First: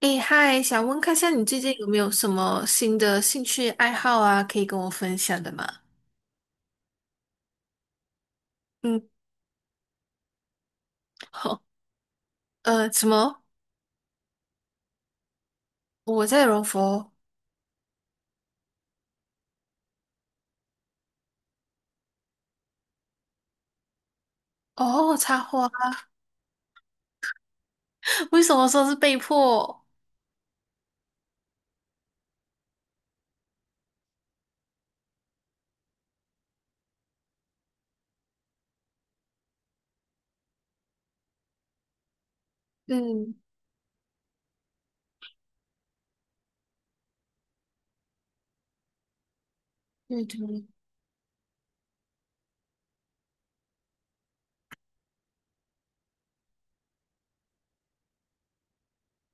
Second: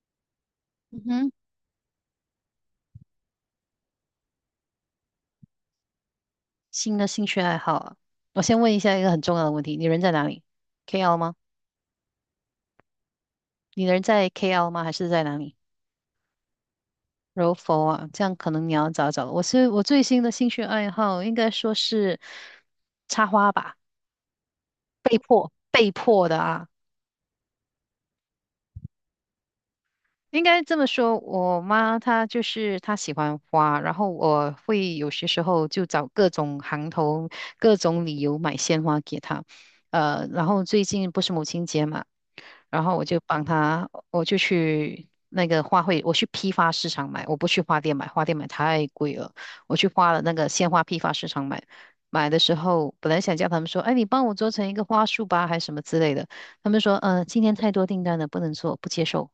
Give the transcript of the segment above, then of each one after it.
诶，嗨，想嗯问看一下哼，你最近有没有什么新的兴趣爱好啊，可以跟我分享的吗？新的兴趣爱好啊，我先问一下一嗯，个很重要的问题：你人在哪里？KL 吗？好，什么？你人在 KL 吗？还是在哪里？我在柔佛。柔佛啊，这样可能你要找找了我最新的兴趣爱好，应该说是插花吧，哦，插花，被迫的啊，为什么说是被迫？应该这么说，我妈她就是她喜欢花，然后我会有些时候就找各种行头、各种理由买鲜花给她。然后最近不是母亲节嘛，然后我就嗯，帮她，我就去那个花卉，我去批发市场买，我不去花店买，花店买太贵了，我去花了对那个对，鲜花批发市场买。买的时候，本来想叫他们说，哎，你帮我做成一个花束吧，还是什么之类的。他们说，今天太多订单了，不能做，不接受，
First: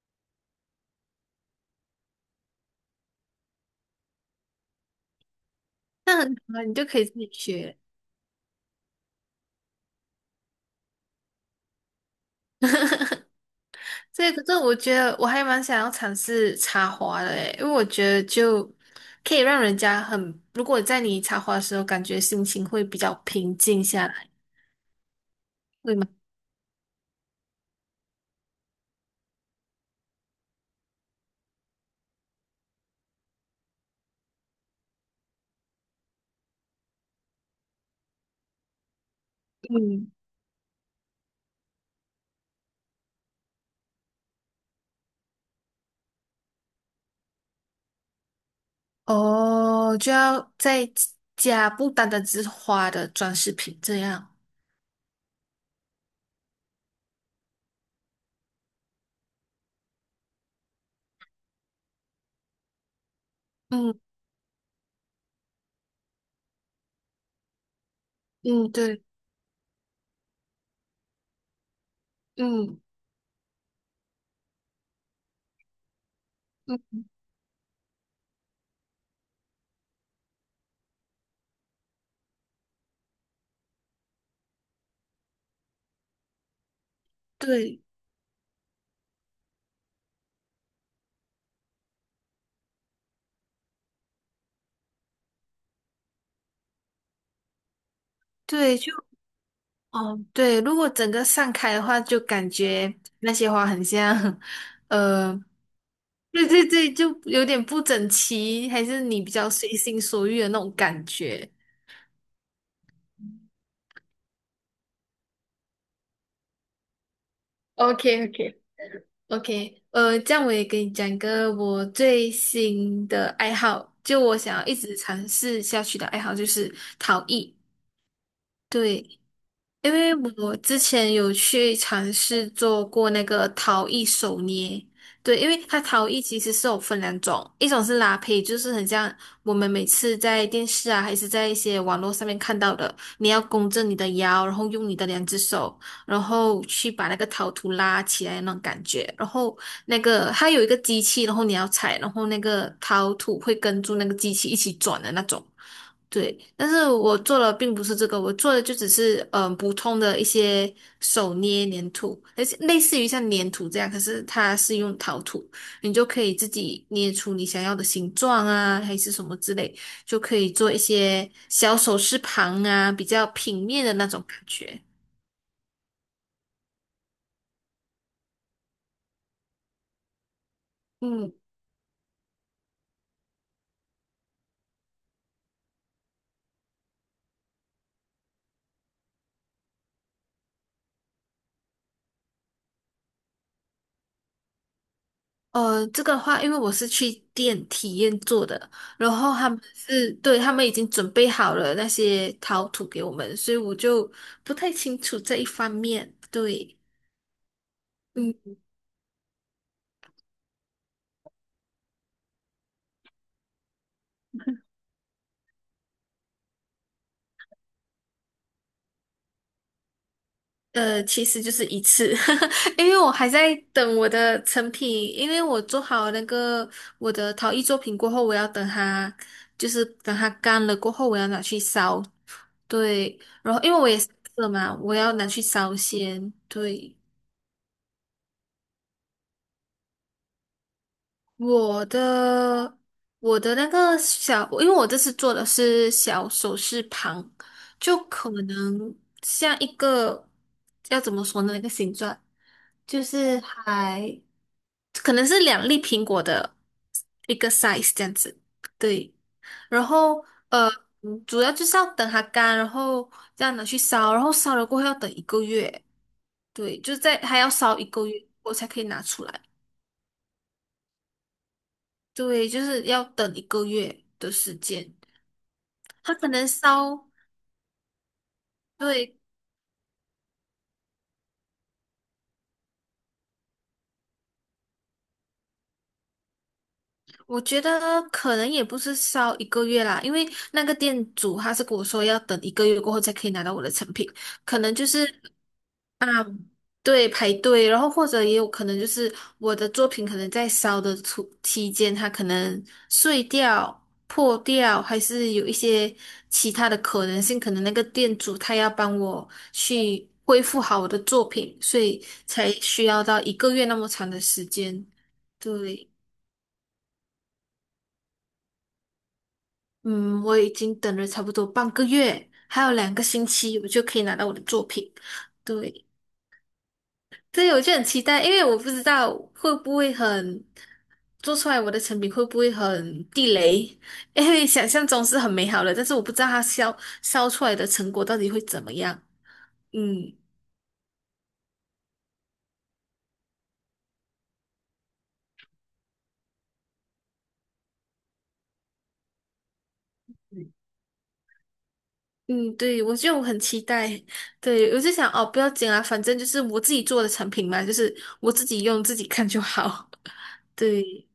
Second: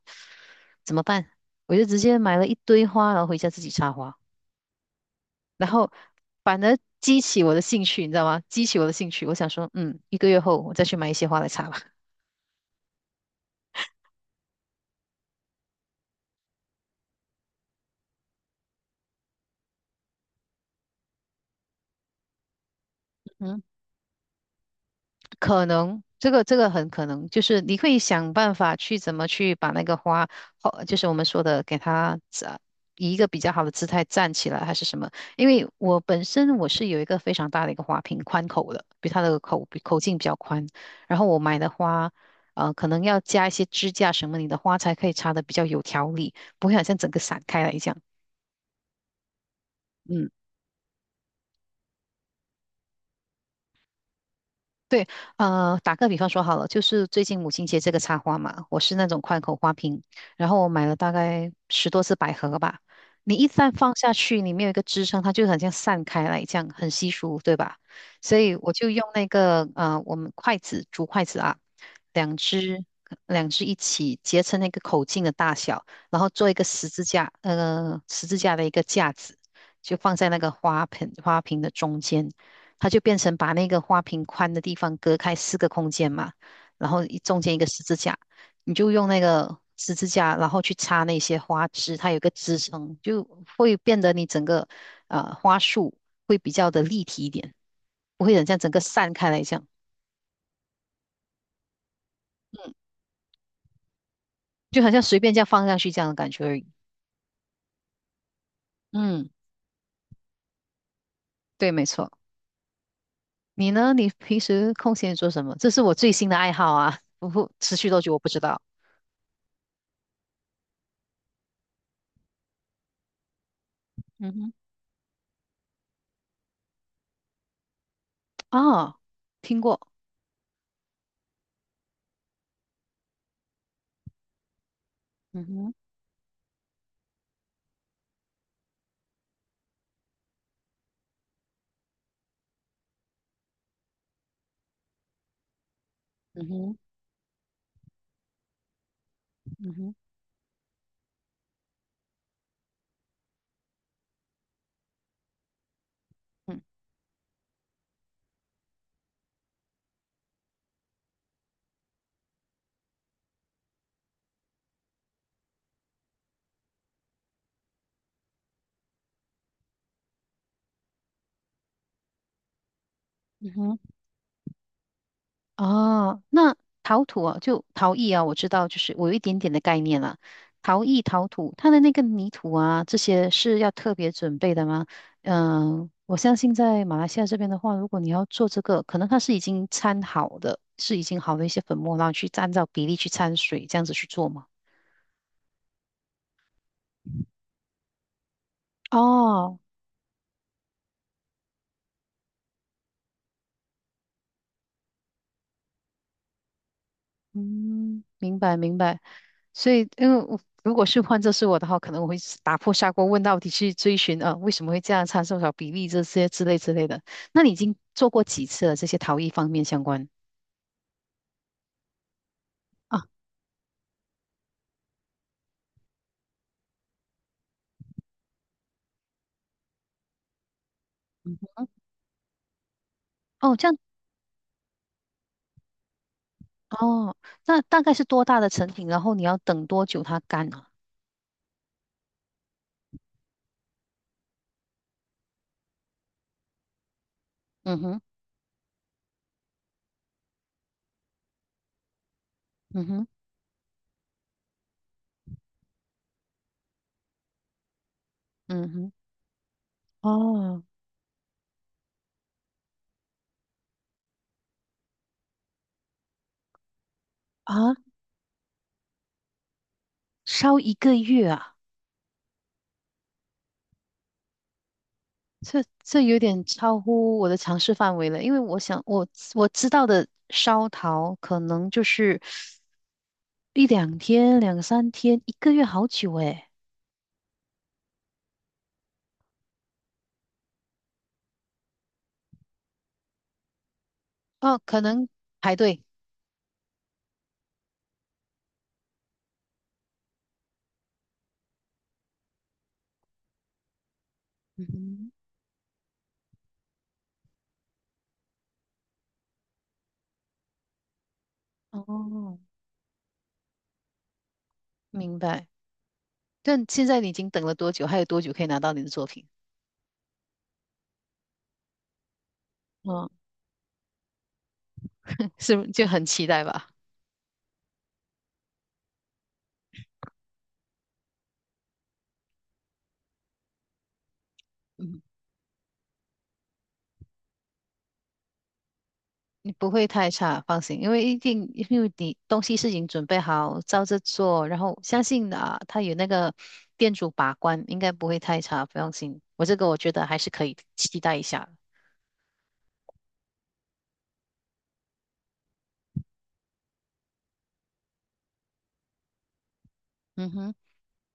怎么办？我就直接买了一堆花，然后回家自己插花，然后那很好反啊，你而就可以自激己起我的学。兴趣，你知道吗？激起我的兴趣，我想说，嗯，一个月后我再去买一些花来插吧。所以，可是我觉得我还蛮想要尝试插花的诶，因为我觉得就可以让人家很，如果在你插花的时候，感觉心情会比较 平嗯。静下来，可会能吗？这个很可能，就是你会想办法去怎么去把那个花，花就是我们说的给它站，以一个比较好的姿态站起来，还是什么？因为我本身我是有一个非常大的一个花瓶，宽口的，比它的口比口嗯。径比较宽。然后我买的花，可能要加一些支架什么，你的花才可以插的比较有条理，不会好像整个散开来一样。哦，就嗯。要再加不单单只是花的装饰品这样。对，打个比方说好了，就是最近母亲节这个插花嘛，我是那种宽口花瓶，然后我买了大概十多只百合吧。你一旦放嗯下去，你面有一个支撑，它就很像散开来这样，很稀疏，对吧？所以嗯，我就对，用那个我们筷子，竹筷子啊，两嗯只两只一起结成那个口径的大小，然后做一个十嗯，字架，十字架的一个架子，就放在那个花盆花瓶的中间。它就变成把那个花瓶宽的地方隔开四个空间嘛，然后一中间一个十对字架，你就用那个十字架，然后去插那些花枝，它有一个支撑，就会变得你整个花束会比较的立体一点，不会很像整对，个就散开来这样，哦对，如果整个散开的话，就感嗯，觉那些花很像，就好像随便这呃，样放上去这样的感觉对而对已。对，就有点不整齐，还是你嗯，比较随心所欲的那种感觉。对，没错。你呢？你平时空闲做什么？这是我最新的爱好啊，不过持续 o 多久我 k 不 o 知 k 道。OK，这样我也给你讲一个我最新的爱好，就嗯我哼，想要一直尝试下去的爱好就是陶艺。哦，对，听过。因为我之前有去尝试做过那个陶艺手捏，对，嗯因为哼，它陶艺其实是有分2种，一种是拉胚，就是很像我们每次在电视啊，还是在一些网络上面看到的，你要弓着你的腰，然后用你的2只手，然嗯后哼，去把那个陶土拉起来那种感觉，然后嗯哼。那个它有一个机器，然后你要踩，然后那个陶土会跟住那个机器一起转的那种。对，嗯但是我做的并不是这个，我做的就只是普通的一些手捏粘土，而且类似于像粘土这样，可是它是用陶土，你就可以自己捏出你想要的形状啊，还是什么之类，就可以做一些小首饰盘啊，比较嗯平哼，面的那种感觉。哦，那陶土啊，就陶艺啊，我知道，就是我有一点点的概念了。陶艺、陶嗯，土，它的那个泥土啊，这些是要特别准备的吗？嗯、我相信在马来西亚这边的话，如果你要做这个，可能它是已经掺好的，是已经好的一些粉末，然后去按照比例去掺水，这样子去做吗？这个的话，因为我是去店体验做的，然后他哦哦，们是，对，他们已经准备好了那些陶土给我们，所以我就不太清楚这一方面。对，嗯，明嗯，白明白。所以，因为我如果是换作是我的话，可能我会是打破砂锅问到底去追寻啊，为什么会这样，参数少比例这些之类之类的。那你已经做过几次了？这些陶艺方面相关？其实就是一次，因为啊，我还在等我的成品，因为我做好那个我的陶艺作品过后，我要等它，就是等它干了过后，我要嗯拿去烧。对，然哦，后这因样为我也是嘛，我要拿去烧先。对。哦，那大概是多大的成品？然后你要等多久它干啊？我的我的那个小，因为我这次做的是小首饰盘，嗯哼，就可能像一个要怎么说呢？那个形状嗯就哼，是还可能是2粒苹果的一个 size 这样子，嗯哼，对。然后哦呃，主要就是要等它干，然后这样拿去烧，然后烧了过后要等一个月，对，就在还要啊，烧一个月，我才可以拿出来。烧一个月啊，对，就是要等一个月的时间。这这他有可点能超烧，乎我的尝试范围了。因为我想，我对，我知道的烧陶可能就是。一两天、两三天、一个月，好久诶。我觉得可能也不是烧一个月啦，因为那个店主他是跟我说要等一个月过后才可以拿到我的成品，可哦，能可就是能排队。对，排队，然后或者也有可能就是我的作品可能在烧的途期间，它可能碎掉、破掉，还嗯是有一些其他的可能性，可能那个店主他要帮我去恢复好我的作品，哼，所以哦，才需要到一个月那么长的时间。明白。对，但现在你已经等了多久？还有多久可以拿到你的作品？嗯，我已经等了差不多半个月，还有两个嗯，星期，我就可以拿到我的作品。是不是就对。很期待吧？对，我就很期待，因为我不知道会不会很做出来我的成品会不会很地雷，因为想象嗯，中是很美好的，但是我不知道它烧出来的成果到底会怎么样。你不会太嗯差，放心，因为一定，因为你东西是已经准备好，照着做，然后相信啊，他有那个店主把关，应该不会太差，不用心。我这个我觉得还是可以期待一下。嗯，对，我就很期待。对，我就想哦，不要紧啊，反正就是我自己做的产品嘛，就是我自己用自己看就好。嗯哼。对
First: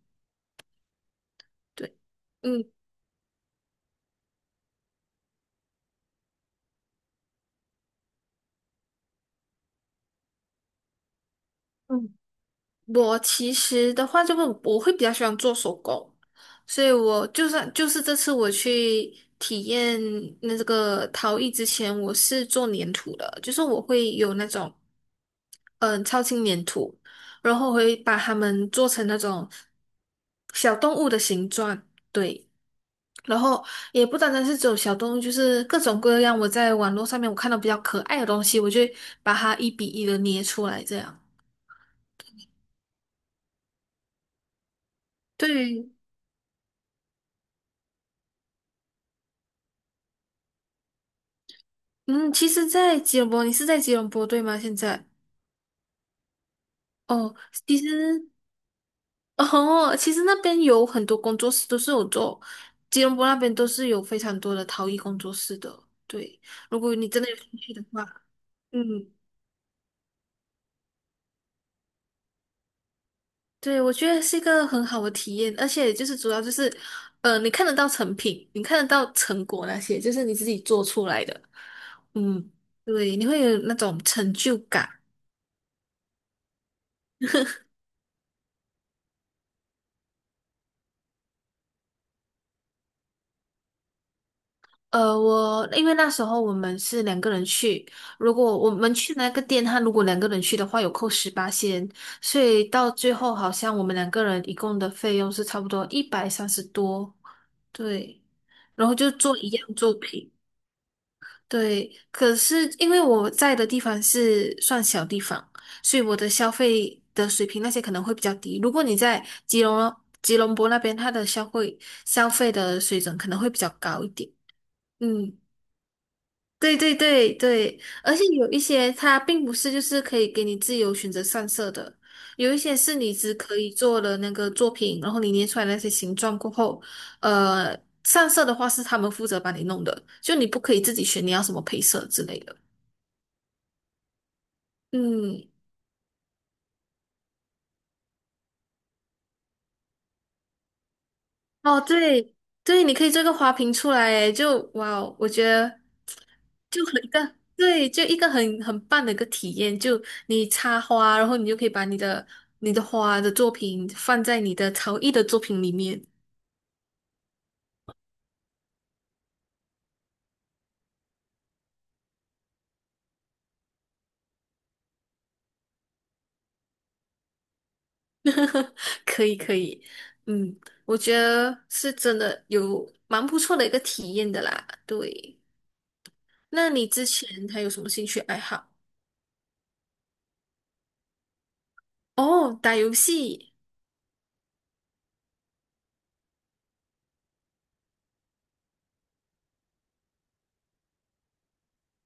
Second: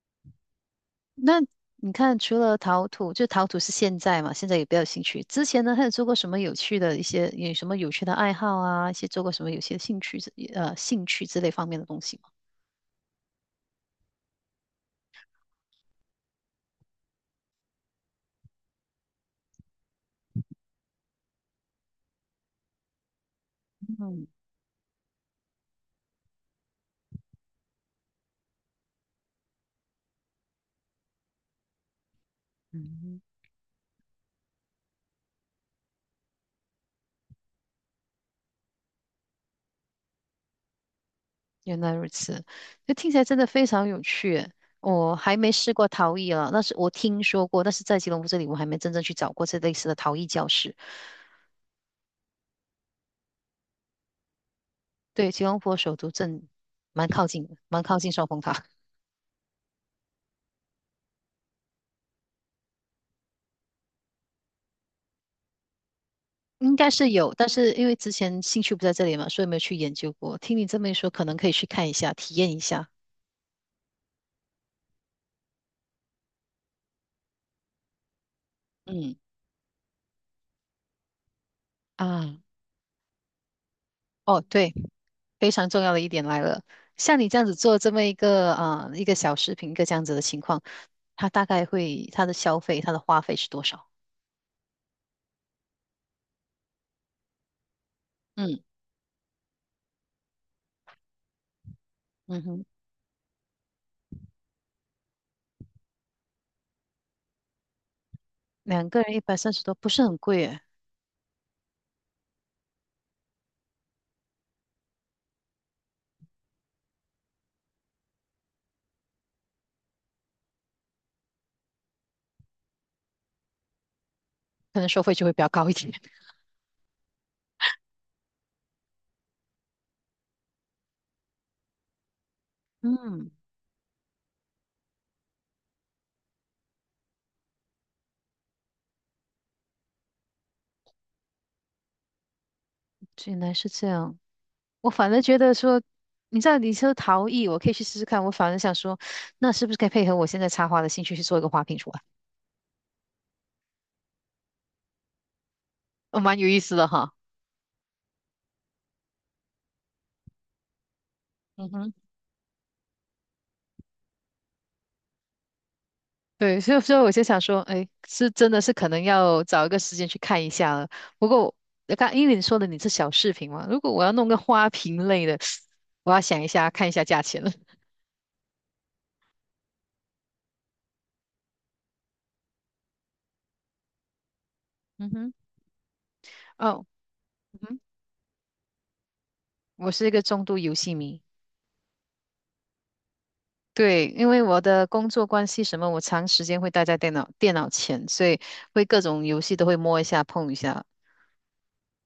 那你对，看，除了嗯陶土，就陶土是现在嘛，现在也比较有兴趣。之前呢，还有做过什么有趣的一些，有什么有趣的爱好啊？一些做过什么有些兴趣之，兴趣之类方面的东嗯。西吗？我其实的话，就会我会比较喜欢做手工，所以我就算就是这次我去体验那这个陶艺之前，我是做粘土的，就是我会嗯有那种嗯超轻粘土，然后我会把它们做成那种小动物的形状，对，嗯，然后也不单单是只有小动物，就是各种各样我在网络上面我看到比较可爱的东西，我就会把它1:1的捏出来这样。原来如此，就听起来真的非常有趣耶我还没试过对，陶艺啊，那是我听说过，但是在吉隆坡这里，我还没真正去找过这类似的陶艺教室。嗯，其实，在吉隆坡，你是在吉隆坡对吗？现在对，吉隆坡首都镇蛮靠哦，近的，其蛮靠近双实峰塔。哦，其实那边有很多工作室都是有做，吉隆坡那边都是有非常多的陶艺工作室的。对，应如该果你是真的有，有但兴是趣的因为话，之前兴趣嗯，不在这里嘛，所以没有去研究过。听你这么一说，可能可以去看一下，体验一下。对，我觉得是一个很好的体验，而且就是主要就是，呃，你看得到成品，你看得到嗯成果那些，就是你自己做出来的，啊，嗯，对，你会有那种成哦，就对，感。非常重要的一点来了，像你这样子做这么一个啊、一个小视频，一个这样子的情况，它大概会它的消费，它的花费是多少？我因为那时候我们是两个人去，如果嗯我们去那个店，他如果两个人去的话，有扣18仙，所嗯以哼，到最后好像我们两个人一共的费用是差不多130多，对，然两后个就人一百做一三十多，样不作是很品，贵诶，对。可是因为我在的地方是算小地方，所以我的消费的水平那些可能会比较低。如果你在吉隆坡那边，它的消费的水准可能会比较高一点，可能收费就会嗯。比较高一点。对对对对，而且有一些它并不是就是可以给你自由选择上色的，有一些是你嗯，只可以做了那个作品，然后你捏出来那些形状过后，呃，上色的话是他们负责帮你弄的，就你不可以自己选你要什么配色之类的。原来是这样。我反而觉嗯，得说，你知道你说陶艺，我可以去试试看。我反而想说，那是不是可以配合我现在插花的兴趣去做一个花瓶哦，出来？对对，你可以做个花瓶出来，诶，就哇哦我觉得哦，蛮有意思就的很一哈。个对，就一个很很棒的一个体验。就你插花，然后你就可嗯以把哼。你的花的作品放在你的陶艺的作品里面，对，所以我就想说，哎，是真的是可能要找一个时间去看一下了。不过刚因为你说的你是小饰品嘛，如果我要弄个花瓶类的，我要想一下看一下价钱了。可以可以，嗯，我觉得是真的有蛮不错的一个体验的啦。嗯哼，对，那哦，你之前嗯还有哼，什么兴趣爱好？我是一个重度游戏迷。哦，打游戏。对，因为我的工作关系什么，我长时间会待在电脑前，所以会各种游戏都会摸一下、碰一下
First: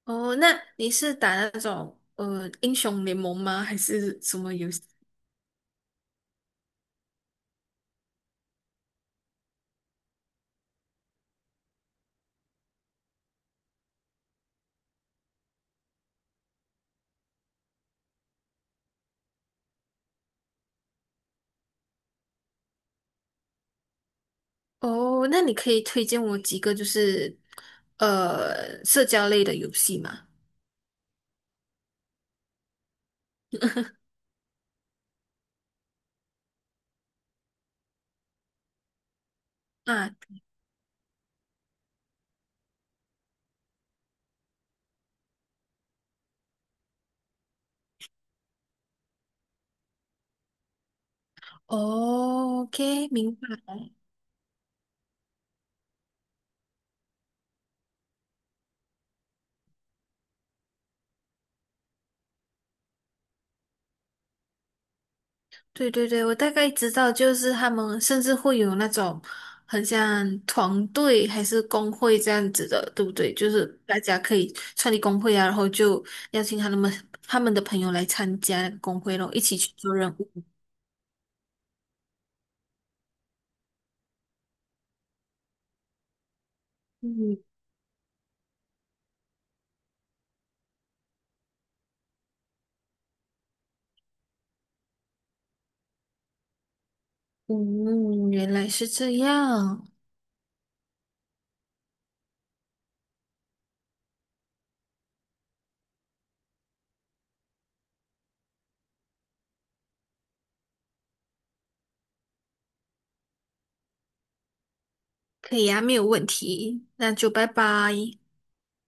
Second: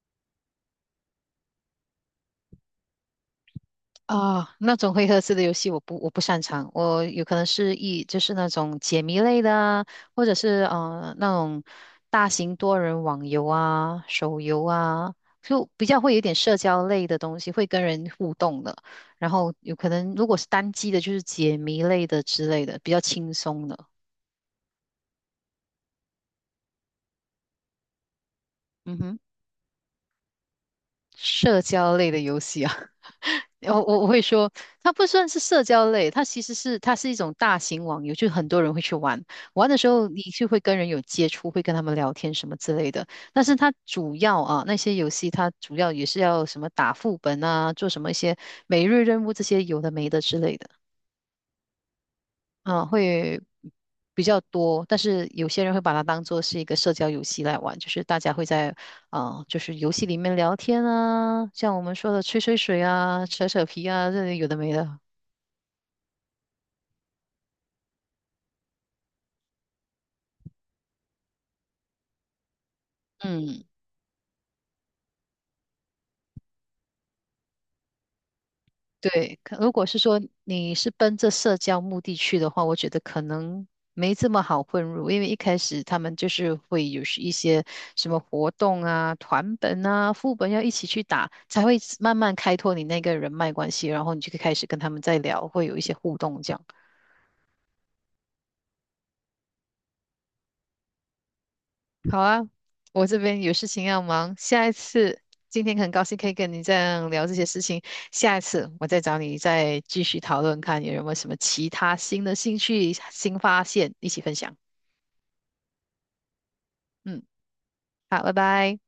哦，那你是打那种英雄联盟吗？还是什么啊。游那戏？种回合制的游戏我不擅长，我有可能是就是那种解谜类的啊，或者是那种大型多人网游啊、手游啊，就比较会有点社交类的东西，会跟人互动的。然后有可能如果是单机的，就是解谜类的之类的，比较轻松的。哦，那你可以推荐我几个就是嗯社哼，交类的游戏吗？社交类的游戏啊。我会说，它不算是社交类，它其实是它是一种大型网游，就很多人会去玩。玩的时候，啊，你就会跟人有接触，会跟他们聊天什么之类的。但是它主要啊，那些游戏它主要也是要什么打副本啊，做什么一些每日任务这些有的没的之类的哦啊，，OK，明会白。比较多。但是有些人会把它当做是一个社交游戏来玩，就是大家会在啊、就是游戏里面聊天啊，像我们说的吹吹水啊、扯扯皮啊，这里有的没的。对对对，我大概知道，就是他们甚至会有那种很像团队还是工会这样子的，对不对？就嗯，是大家可以创立工会啊，然后就邀请他们的朋友来参加工会咯，对，一起可如去果做是任说务。你是奔着社交目的去的话，我觉得可能没这么好混入，因为一开始他们就是会有是一嗯，些什么活动啊、团本啊、副本要一起去打，才会慢慢开拓你那个人脉关系，然后你就可以开始跟他们在聊，会有一些互动这样。嗯，原来是这样，好啊，我这边有事情要忙，下一次，今天很高兴可以跟你这样聊这些事情，下一次我再找你再继续讨论，看有没有什么其他新的兴趣、新发现，一起分享。可以啊，没有问题，那嗯，就拜拜。好，拜拜。